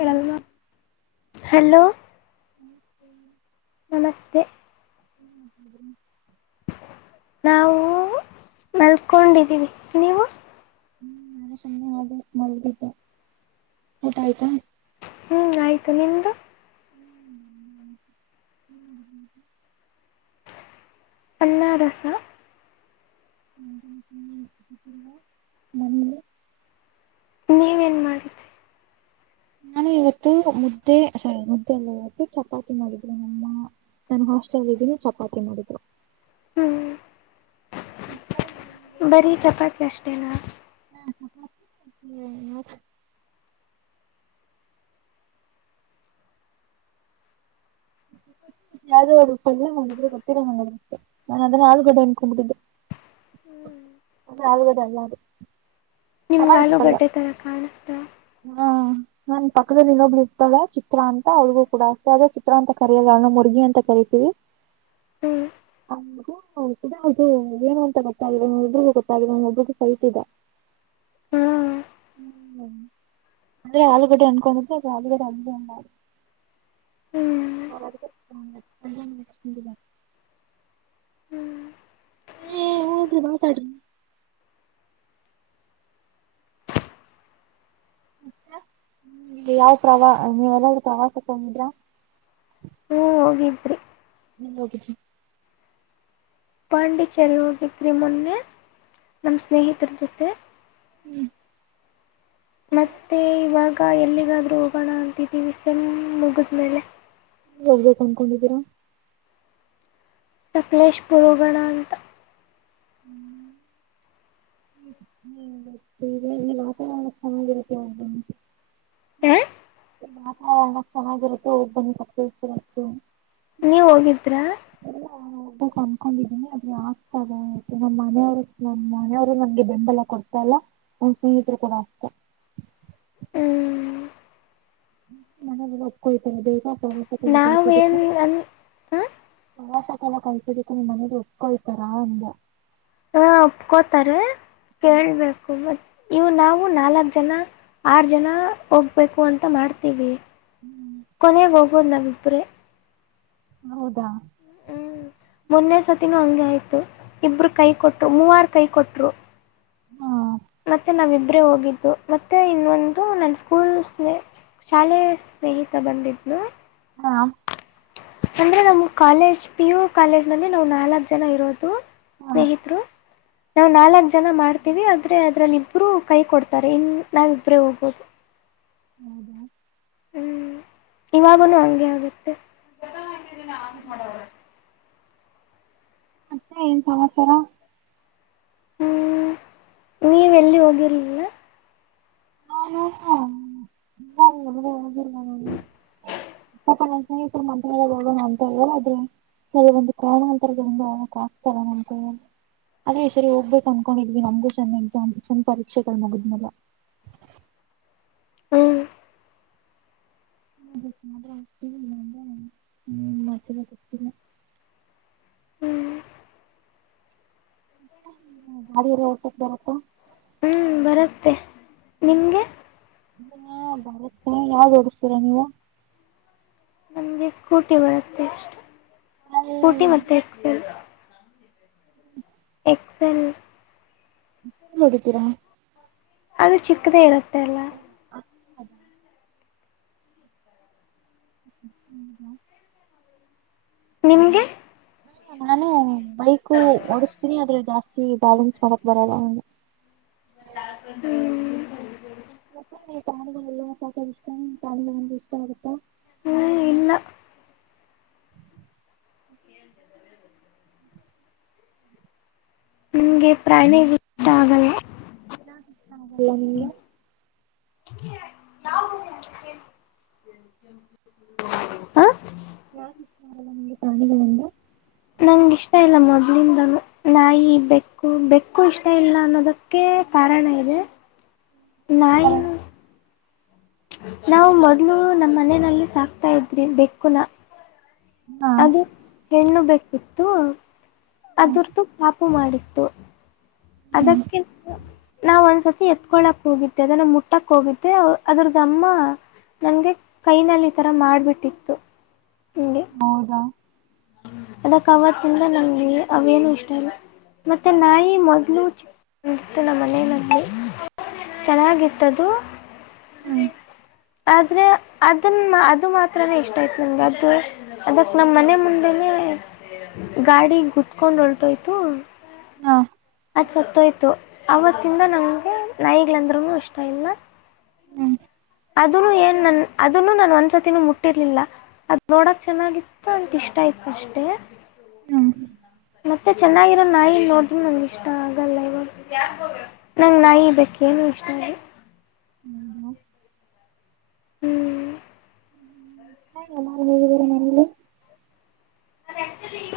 ಹ್ಮ್ hello ಹ್ಞೂ ಹ್ಞೂ ನಮಸ್ತೆ ಹ್ಮ್ ಹ ನಾವು ಮಲ್ಕೊಂಡಿದ್ದೀವಿ ನೀವು ಹ್ಮ್ ನಾನ ಸುಮ್ಮನೆ ಹ ಮಲ್ಗಿದ್ದ ಊಟ ಆಯ್ತಾ ಹ್ಞೂ ಆಯತು ನಿಮ್ಮದು ಅನ್ನಾರಸ ಹ ಹ ಮಮ್ಮಲಿ ನೀವೇನು ಮಾಡಿ ನಾನು ಇವತ್ತು ಮುದ್ದೆ ಸಾರಿ ಮುದ್ದೆಲ್ಲ ಇವತ್ತು ಚಪಾತಿ ಮಾಡಿದ್ದೇ ನಮ್ಮ ನಾನನ್ ಹಾಸ್ಟೆಲ್ ಇದನಿ ಚಪಾತಿ ಮಾಡಿದ್ರು ಹ್ಮ್ ಬರೀ ಚಪಾತಿ ಅಷ್ಟೇನಾ ಹ ಯಲ್ಲೇ ಮಾಡಿದ್ರ ಗೊತ್ತಿರಾಂಗಿದೆ ನಾನು ಅದನ್ನ ಆಲೂಗಡೆ ಅನ್ಕೊಂಡ್ಬಿಟ್ಟಿದ್ದೆ [inaudible] ಅ ಆದಲ್ಲ [inaudible] ನಿಮ್ಗ ಆಲೂಗಡ್ಡೆ ತರ ಕಾಣಿಸ್ತ ಹಾ ನಾನ್ ಪಕ್ಕದಲ್ಲಿ ಇನ್ನೊಬ್ಬಳು ಇರ್ತದೆ ಚಿತ್ರಾ ಅಂತ ಅವಳಿಗೂ ಕೂಡ ಅಷ್ಟೇ ಚಿತ್ರ ಅಂತ ಕರಿಯಲ್ಲ ಮುರ್ಗಿ ಅಂತ ಕರಿತೀವಿ ಹ್ಮ್ ಡದು ಏನು ಅಂತ ಗೊತ್ತಾಗಿದೆ ಒಬ್ಬರಿಗೂ ಗೊತ್ತಾಗಿದೆ ಒಬ್ಬಗೂ ಸಹಿತತಿದ್ದ ಹ್ಮ ಹ್ಮ ಅದೇ ಆಲೂಗಡ್ಡ ಅನುಕೊಂಡ ಆಲೂಗಡ ಅಂದೂ ಉ ಹ್ಞೂ ಹ್ಞೂ ಹರ ಹ್ಞೂ ಹ್ಮ್ ಊದಿ ಮಾತಾಡ್ರಿ ಯಾವ ಪ್ರವಾ ನೀವೆಲ್ಲೂ ಪ್ರವಾಸಕ್ಕೆೊಂಡಿದ್ರಾ ಹ್ಮ ಹೋಗಿದ್ರಿ ಹ ಹೋಗ ಪಾಂಡಿಚರಿ ಹೋಗಿದ್ರೆ ಮೊನ್ನೆ ನಮ್ಮ ಸ್ನೇಹಿತರ ಜೊತೆ ಹ್ಮ್ ಮತ್ತೆ ಇವಾಗ ಎಲ್ಲಿಗಾದ್ರೂ ಹೋಗೋಣ ಅಂತಿದ್ದೀಿ ಸೆಮ್ಮ್ ಮುಗಿದ್ಮೇಲೆ ಹೋಗ ಅನ್ಕೊಂಡಿದ್ದೀರಾ [inaudible] ಸಕಲೇಶ್ ಪುರೋಗಣ ಅಂತ ಹ್ಮ್ ಹ್ಮ ವಾತವರಣ ಸಮಕ್ಕೆ ಆ ಹ ವಾತವರಣ ಸಮನ್ನಾಗಿರುತ್ತ ಹೋಗ ಬಂದತು ನೀವ್ ಹೋಗಿದ್ರಾ ಎಲ್ಲ ಹೋಗ್ಬೇಕು ಅನ್ಕೊಂಡಿದೀನಿ ಆದ್ರೆ ಆಗ್ತದೆ ಆಯ್ತು ನಮ್ಮ್ ಮನೆಯವರು ನಮ್ಮ್ ಮನೆಯವರು ನಮಗೆ ಬೆಂಬಲ ಕೊಡ್ತಲ್ಲ ಒ ಸುಂಗಿತರೆ ಕೂಡ ಆಗ್ತ ಹ್ಮ್ ಮಬ್ಕ ಇತ ಬಗ ಕಸತ ನಾವೇನು ಅನ್ ಹ ಪ್ರವಾಸಕ್ಕೆಲ್ಲ ಕಲ್ಸೋದಕ್ಕೆ ನಿಮ್ ಮನೆೇ್ ಒಪ್ಕೊಳ್ತಾರಾ ಅಂದ ಹ್ಮ ಒಪ್ಕೋತಾರೆ ಕೇಳ್ಬೇಕು ಮ ಇವು ನಾವು ನಾಲ್ಕ್ ಜನ ಆರ್ ಜನ ಹೋಗ್ಬೇಕು ಅಂತ ಮಾಡ್ತೀವಿ ಕೊನಾಗ ಹೋಗ್ಬೋದ್ ನಾವಿಬ್ರೆ ಹೌದಾ ಹ್ಮ್ ಮೊನ್ನೆ ಸರ್ತಿನೂ ಹಂಗ ಆಯ್ತು ಇಬ್ರು ಕೈ ಕೊಟ್ರು ಮೂವಾರ ಕೈ ಕೊಟ್ರು ಹಾ ಮತ್ತೆ ನಾವಿಬ್ರೇ ಹೋಗಿದ್ದು ಮತ್ತೆ ಇನ್ನೊಂದು ನನ್ನ ಸ್ಕೂಲ್ ಸ್ನೇ ಶಾಲೆಯ ಸ್ನೇಹಿತ ಬಂದಿದ್ಳು ಹಾ ಅಂದ್ರೆ ನಮ್ ಕಾಲೇಜ್ ಪಿ ಯು ಕಾಲೇಜ್ ನಲ್ಲಿ ನಾವು ನಾಲ್ಕ ಜನ ಇರೋದು ಹಾಂ ಸ್ನೇಹಿತರು ನಾವು ನಾಲ್ಕ ಜನ ಮಾಡ್ತೀವಿ ಆದ್ರೆ ಅದ್ರಲ್ಲಿ ಇಬ್ರು ಕೈ ಕೊಡ್ತಾರೆ ಇನ್ ನಾವ ಇಬ್ರೇ ಹೋಗ್ಬೋದು ಹೌದಾ ಹ್ಮ್ ಇವಾಗನುೂ ಹಂಗೆ ಆಗುತ್ತೆ ಹ್ಮ್ [inaudible] ಮತ್ತೆ ಏನ್ ಸಮಾಚಾರ ಹ್ಮ್ ನೀವ ಎಲ್ಲಿ ಹೋಗಿರ್ಲಿಲ್ಲ ಹಾ ನಾ ನ [inaudible] [unintelligible] ಸ್ನೇಹಿತರ ಮಂತ್ರಾಲಯ ಹೋಗೋಣ ಅಂಥಾವ್ರೆ ಏನಾಯ್ತ್ರೀ ಸ ಒಂದು ಕೋ ಅಂತ ಇದ್ರಕ್ ಆಾಕ್ತರಂತ [inaudible] ಅದೇ ಈ ಸರಿ ಹೋಗ್ಬೇಕು ಅನ್ಕೊಂಡಿದ್ವಿ ನಮ್ಗು ಚಂದ ಇಂತ ಅಂತ ಚಂದ ಪರೀಕ್ಷೆಗಳು ಮುಗುದ್ಮೇಲೆ ಹ್ಮ್ ಹ್ಮ ಆಗ್ ಹ್ಮ ಮಾಡ [inaudible] ಹ್ಮ್ ಹ್ಮ ಗಾಡಿಯ ಎಲ್ಲ ಹೊಬತ್ತಾ ಪಾ [unintelligible] ಹ್ಞೂ ಬರುತ್ತೆ ನಿಮಗೆ ನಮಗೆ ಬರುತ್ತೆ ಯಾವುದು ಹೊಡಿಸತೀರಾ ನೀವು ನಮಗೆ ಸ್ಕೂಟಿ ಬರುತ್ತೆ ಅಷ್ಟು ಸ್ಕೂಟಿ ಏನ್ ಮತ್ತೆ ಎಕ್ಸೆಲ್ ಎಕ್ಸಲ್ ನೋಡಿದ್ದೀರಾ [unintelligible] ಅದು ಚಿಕ್ಕದೇ ಇರುತ್ತೆ ಅಲ್ಲ [unintelligible] [inaudible] ಹ್ಮ ಹಾ ನಿಮಗೆ ಹ್ಮ ನಾನು ಬೈಕ್ ಓಡಸ್ತೀನಿ ಆದ್ರೆ ಜಾಸ್ತಿ ಬ್ಯಾಲೆನ್ಸ್ ಮಾಡಕ್ ಬರಲ್ಲ ಹ [unintelligible] ಮ ತಾಳಲ್ಲ ಸಾಕ ಇಷ್ಟ ತ ಒಂದು ಇಷ್ಟ ಆಗುತ್ತಾ [unintelligible] ಹ ಇಲ್ಲ ಹ [inaudible] [inaudible] ನಮಗೆ ಪ್ರಾಣಿ ಇಷ್ಟ ಆಗಲ್ಲ [unintelligible] ಯಾಕ ಇಷ್ಟ ಆಗಲ್ಲ ನಿಂಗ್ ನಾೇ [unintelligible] ಹ [unintelligible] ಹಾ ಯಾಕಿಷ್ಟ ಆಗಲ್ಲ ನಿಮಗೆ ಪ್ರಾಣಿಗಳಂದ್ರೆ ನಂ ಇಷ್ಟ ಇಲ್ಲ ಮೊದ್ಲಿಂದ ನಾಯಿ ಬೆಕ್ಕು ಬೆಕ್ಕು ಇಷ್ಟ ಇಷ್ಟ ಇಲ್ಲ ಅನ್ನೋದಕ್ಕೆ ಕಾರಣ ಇದೆ ನೈಯನ್ ನಾವು ಮೊದ್ಲು ನಮ್ಮ ಮನೆಯಲ್ಲಿ ಸಾಕ್ತಾ ಇದ್ರಿ ಬೆಕ್ಕು ನ ಹಾ ಅದು ಹೆಣ್ಣು ಬೆಕ್ಕಯಿತ್ತು ಅದರ್ದು ಪಾಪು ಮಾಡಿತ್ತು ಅದಕ್ಕೆ ನಾವ ಒಂದ್ಸ ಎತ್ಕೊಳ್ಳಕ್ ಹೋಗಿೆ ಅದನ್ನ ಮುಟ್ಟಕ್ ಹೋಗಿದ್ದೇ ಅದ್ರದಮ್ಮ ನನಗೆ ಕೈನಲ್ಲಿ ಈ ಥರ ಮಾಡಿಬಿಟ್ಟಿತ್ತು ಹೌದಾ ಅದಕ್ ಅವತಿಂದ ನಂಗೆ ಅವೇನು ಇಷ್ಟ ಇಲ್ಲ ಮತ್ತೆ ನಾಯಿ ಮೊದಲು ಚಿಕ್ಕದ ಇತ್ತು ನಮ್ಮ ಮನೆನಲ್ಲಿ ಚೆನ್ನಾಗಿತ್ತದು ಹ್ಮ್ ಆದ್ರೆ ಅದನ್ನ ಅದು ಮಾತ್ರೇ ಇಷ್ಟ ಆಯ್ತು ನನ್ಗೆ ಅದು ಅದಕ್ ನಮ್ಮ್ ಮನೆ ಮುಂದ ಮೇಲೆ ಗಾಡಿ ಗತ್ಕೊಂಡ್ ಹೊಲ್ಟೋಯ್ತು. ನೊ ಅದು ಸತ್ತೋಯ್ತು ಆವತ್ತಿಂದ ನಂಗೆ ನಾಯಿಗಳಂದ್ರೂ ಇಷ್ಟ ಇಲ್ಲ. ಹ್ಮ್ ಅದನು ಏನ್ ನನ್ ಅದನ್ನು ನಾನ ಒಂದ್ಸತಿನೂ ಮುಟ್ಟಿರ್ಲಿಲ್ಲ. ಅದ್ ನೋಡಕ್ ಚೆನ್ನಾಗಿತ್ತು ಅಂತ ಇಷ್ಟ ಇತ್ತು ಅಷ್ಟೇ. ಮತ್ತೆ ಚೆನ್ನಾಗಿರೋ ನಾಯಿ ನೋಡ್ರರು ನನ್ಗೆ ಇಷ್ಟ ಆಗಲ್ಲ ಇವ. ನಂಗೆ ನಾಯಿ ಬೇಕ್ಕ್ ಏನು ಇಷ್ಟಾ ಇಲ್ಲಾ. ಹು ಮತ್ತ್. ಹು ಇಷ್ಟಾ ಇಲ್ಲಾ ಇವರ ಮನೇಲಿ.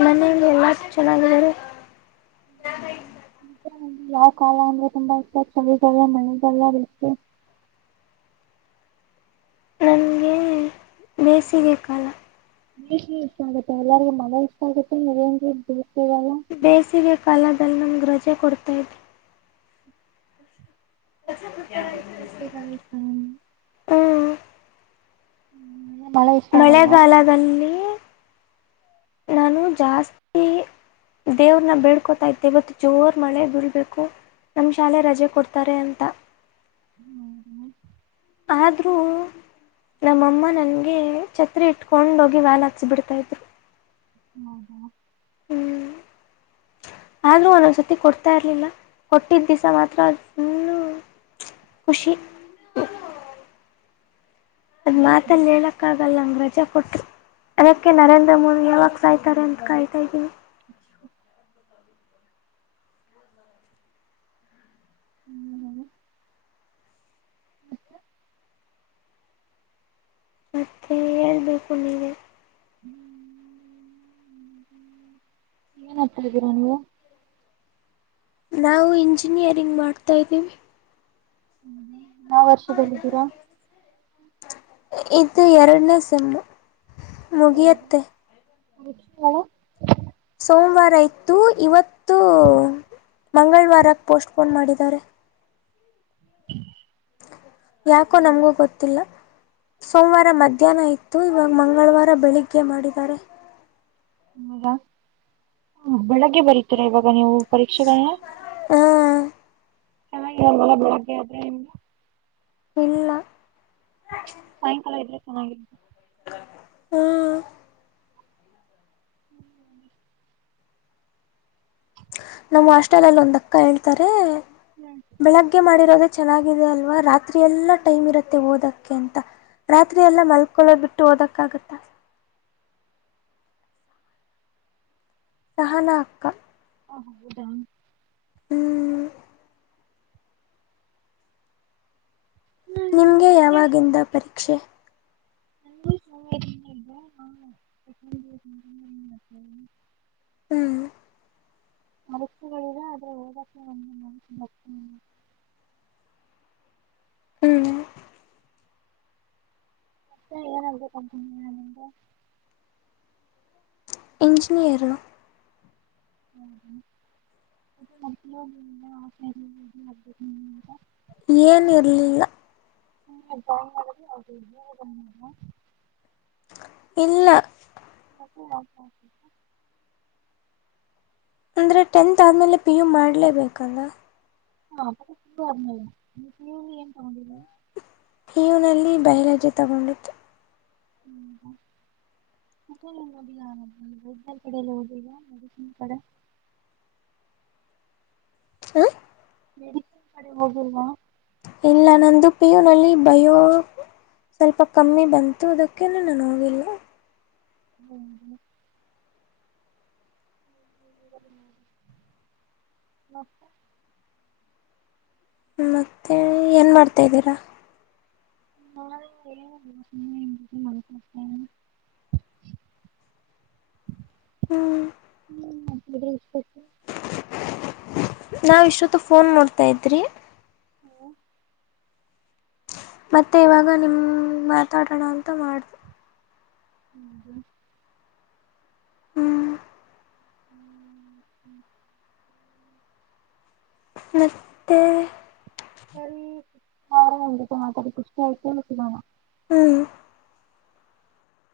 ಮನೆಯಲ್ಲಿ ಎಲ್ಲುರು ಚೆನ್ನಾಗಿದಾರೆ. ಯಾವ ಕಾಲ ಅಂದ್ರೆ ತುಂಬಾ ಇಷ್ಟ ಚಳಿಗಾಲ ಮಳೆಗಾಲಾ ಬೇಸಿಗೆ. ನಂಗೆ ಬೇಸಿಗೆ ಕಾಲ. ನೀ ಇಷ್ಟ ಆಗುತ್ತೆ ಎಲ್ಲರಿಗೂ ಮಳೆ ಇಷ್ಟ ಆಗುತ್ತೆ ನೀಮಗೆ ಬೇಸಿಗೆಗಲಾ. ಬೇಸಿಗೆ ಕಾಲದಲ್ಲಿ ನಮ್ಗೆ ರಜೆ ಕೊಡ್ತಾ ಇದೆ. [inaudible] [inaudible] ಹು ಹು ಮಳೆ ಇಷ್ಟ ಆಗಲ್ವಾ ಮಳೆಗಾಲದಲ್ಲಿ ನಾನು ಜಾಸ್ತಿ. ದೇವ್ರನ್ನ ಬೆಳ್ಕೋತಾ ಇದ್ದೆ ಇವತ್ತು ಜೋರ್ ಮಳೆ ಬಿಳ್ಬೇಕು. ನಮ್ಮ ಶಾಲೆ ರಜೆ ಕೊಡ್ತಾರೆ ಅಂತ. ಹು ಹು ಆದ್ರೂ ನಮ್ಮಅಮ್ಮ ನನಗೆ ಛತ್ರೆ ಇಟ್ಕೊಂಡ ಹೋಗಿ ವ್ಯಾಲ್ ಹಚ್ಸಿ ಬಿಡ್ತಾ ಇದ್ರು. ಹು ಹು ಹು ಆದ್ರೂ ಒಂದೊಂದ್ಸರ್ತಿ ಕೊಡ್ತಾ ಇರ್ಲಿಲ್ಲ ಕೊಟ್ಟಿದ್ದ ದಿವಸಾ ಮಾತ್ರ ಫುಲ್ಲು ಪ್ಚ್ ಖುಷಿ ಅದ್ ಮಾತಲ್ಲಿ ಹೇಳಕ್ಕಾಗ ಓಟನಲ್ಲ ಅಂಗ ರಜೆ ಕೊಟ್ಟಿ ಅದಕ್ಕೆ ನರೇಂದ್ರ ಮೋದಿ ಯಾವಾಗ ಸಾಯ್ತಾರೆ ಅಂತ ಕಾಯತಾ ಇದ್ದೀನಿ. ಹೌದಾ ಮತ್ತೆ ಹೇಳ್ಬೇಕು ನೀವೆ. ಏನ್ ಒಡತ್ತಾಇದಿರಾ ನೀವು ನಾವು ಇಂಜಿನಿಯರಿಂಗ್ ಮಾಡ್ತಾ ಇದೀವಿ. ಹು ನಾ ವರ್ಷದಲ್ಲ ಇದಿದ್ದೀರಾ. ಇದು ಎರಡನಸಮ್ಮ ಮುಗಿಯತ್ತೆ. ಎಷ್ಟು. ಸೋಮವಾರ ಇತ್ತು ಇವತ್ತು ಮಂಗಳವಾರಕ್ಕ ಪೋಸ್ಟ್ ಪೋನ್ ಮಾಡಿದ್ದಾರೆ. ಯಾಕೋ ನಂಗು ಗೊತ್ತಿಲ್ಲ. ಸೋಮವಾರ ಮಧ್ಯಾಹ್ನ ಇತ್ತು ಇವಾಗ ಮಂಗಳವಾರ ಬೆಳಿಗ್ಗೆ ಮಾಡಿದ್ದಾರೆ. ಹೌದಾ ಬೆಳಿಗ್ಗೆ ಬರತೀರಾ ಇವಾಗ ನೀವು ಪರೀಕ್ಷೆಗಳನ್ನ. ಹು. ಚನ್ನಾಗಿಗಲ್ಲ ಬೆಳಗ್ಗೆ ಆದ್ರೆ ಎ. ಇಲ್ಲಾ. ಸಾಯಂಕಾಲ ಇದ್ರೆ ಚೆನ್ನಾಗಿ ಹ್ಮ್ ನಮ್ಮ್ ಹಾಸ್ಟೆಲ್ ಅಲ್ಲಿ ಒಂದ ಅಕ್ಕ ಹೇಳ್ತಾರೆ ಬೆಳಗ್ಗೆ ಮಾಡಿರೋದ ಚೆನ್ನಾಗಿದೆ ಅಲ್ವಾ ರಾತ್ರಿಯೆಲ್ಲ ಟೈಮ್ ಇರುತ್ತೆ ಓದಕ್ಕೆ ಅಂತ ರಾತ್ರಿ ಎಲ್ಲ ಮಲ್ಕೊಳ್ಳೋ ಬಿಟ್ಟು ಓದಕ್ಕಾಗುತ್ತಾ ಸಹನಾ ಅಕ್ಕಾ ಹ್ಮ್ ಹೌದ ಹ್ಮ್ ಹ್ಮ್ ನಿಮಗೆ ಮತ್ತೆ ಯಾವಾಗಿಂದ ಪರೀಕ್ಷೆ [inaudible] ಹ್ಮ್ [unintelligible] ಹ್ಮ್ ಏನ್ ಆಗಬೇಕು ಅಂತ ಅನ್ಕೊಂಡಿದ್ಯಾ ನೀನು ಎಂಜಿನಿಯಾರ್ [unintelligible] ಏನ ಇರ್ಲಿಲ್ಲ [inaudible] ಇಲ್ಲ ಹ್ಮ್ ಅಂದರೆ ಟೆಂತ್ ಆದಮೇಲೆ ಪಿ ಯು ಮಾಡಲೇಬೇಕಲ್ಲ [unintelligible] ಇವನಲ್ಲಿ ಬಹಿರಜೆ ತಗೊಂಡೆ [inaudible] ಮೆಡಿಕಲ್ ಕಡೆ ಹೋಗಿಲ್ವಾ ಮೆಡಿಸಿನ್ಸ್ ಕಡೆ ಹ ಮೆಡಿಕಲ್ ಕಡೆ ಹೋಗಿಲ್ವಾ ಇಲ್ಲ ನಂದು ಪಿಯುನಲ್ಲಿ ಬಯೋ ಸ್ವಲ್ಪ ಕಮ್ಮಿ ಬಂತು ಅದಕ್ಕೆ ನಾನು ಹೋಗಿಲ್ಲ [inaudible] ಹ್ಮ ಮತ್ತ ಏನು ಮಾಡ್ತಾದ್ದೀರಾ [unintelligible] ಹ್ಮ್ ಅದು ಬಿಟ್ರೆ [unintelligible] ನಾವು ಇಷ್ಟೊತ್ತು ಫೋನ್ ನೋಡ್ತಾ ಇದ್ರಿ ಹೂ ಮತ್ತೆ ಇವಾಗ ನಿಮ್ಮ ಮಾತಾಡೋಣ ಅಂತ ಮಾಡಿದೆ [inaudible] ಹ್ಮ್ [inaudible] ಮತ್ತೆ ಸರಿ ಆಯ್ತು ಮಾತಡಿ ಖುಷಿ ಆಯ್ತು ಸಿಗೋಣ ಹ್ಮ್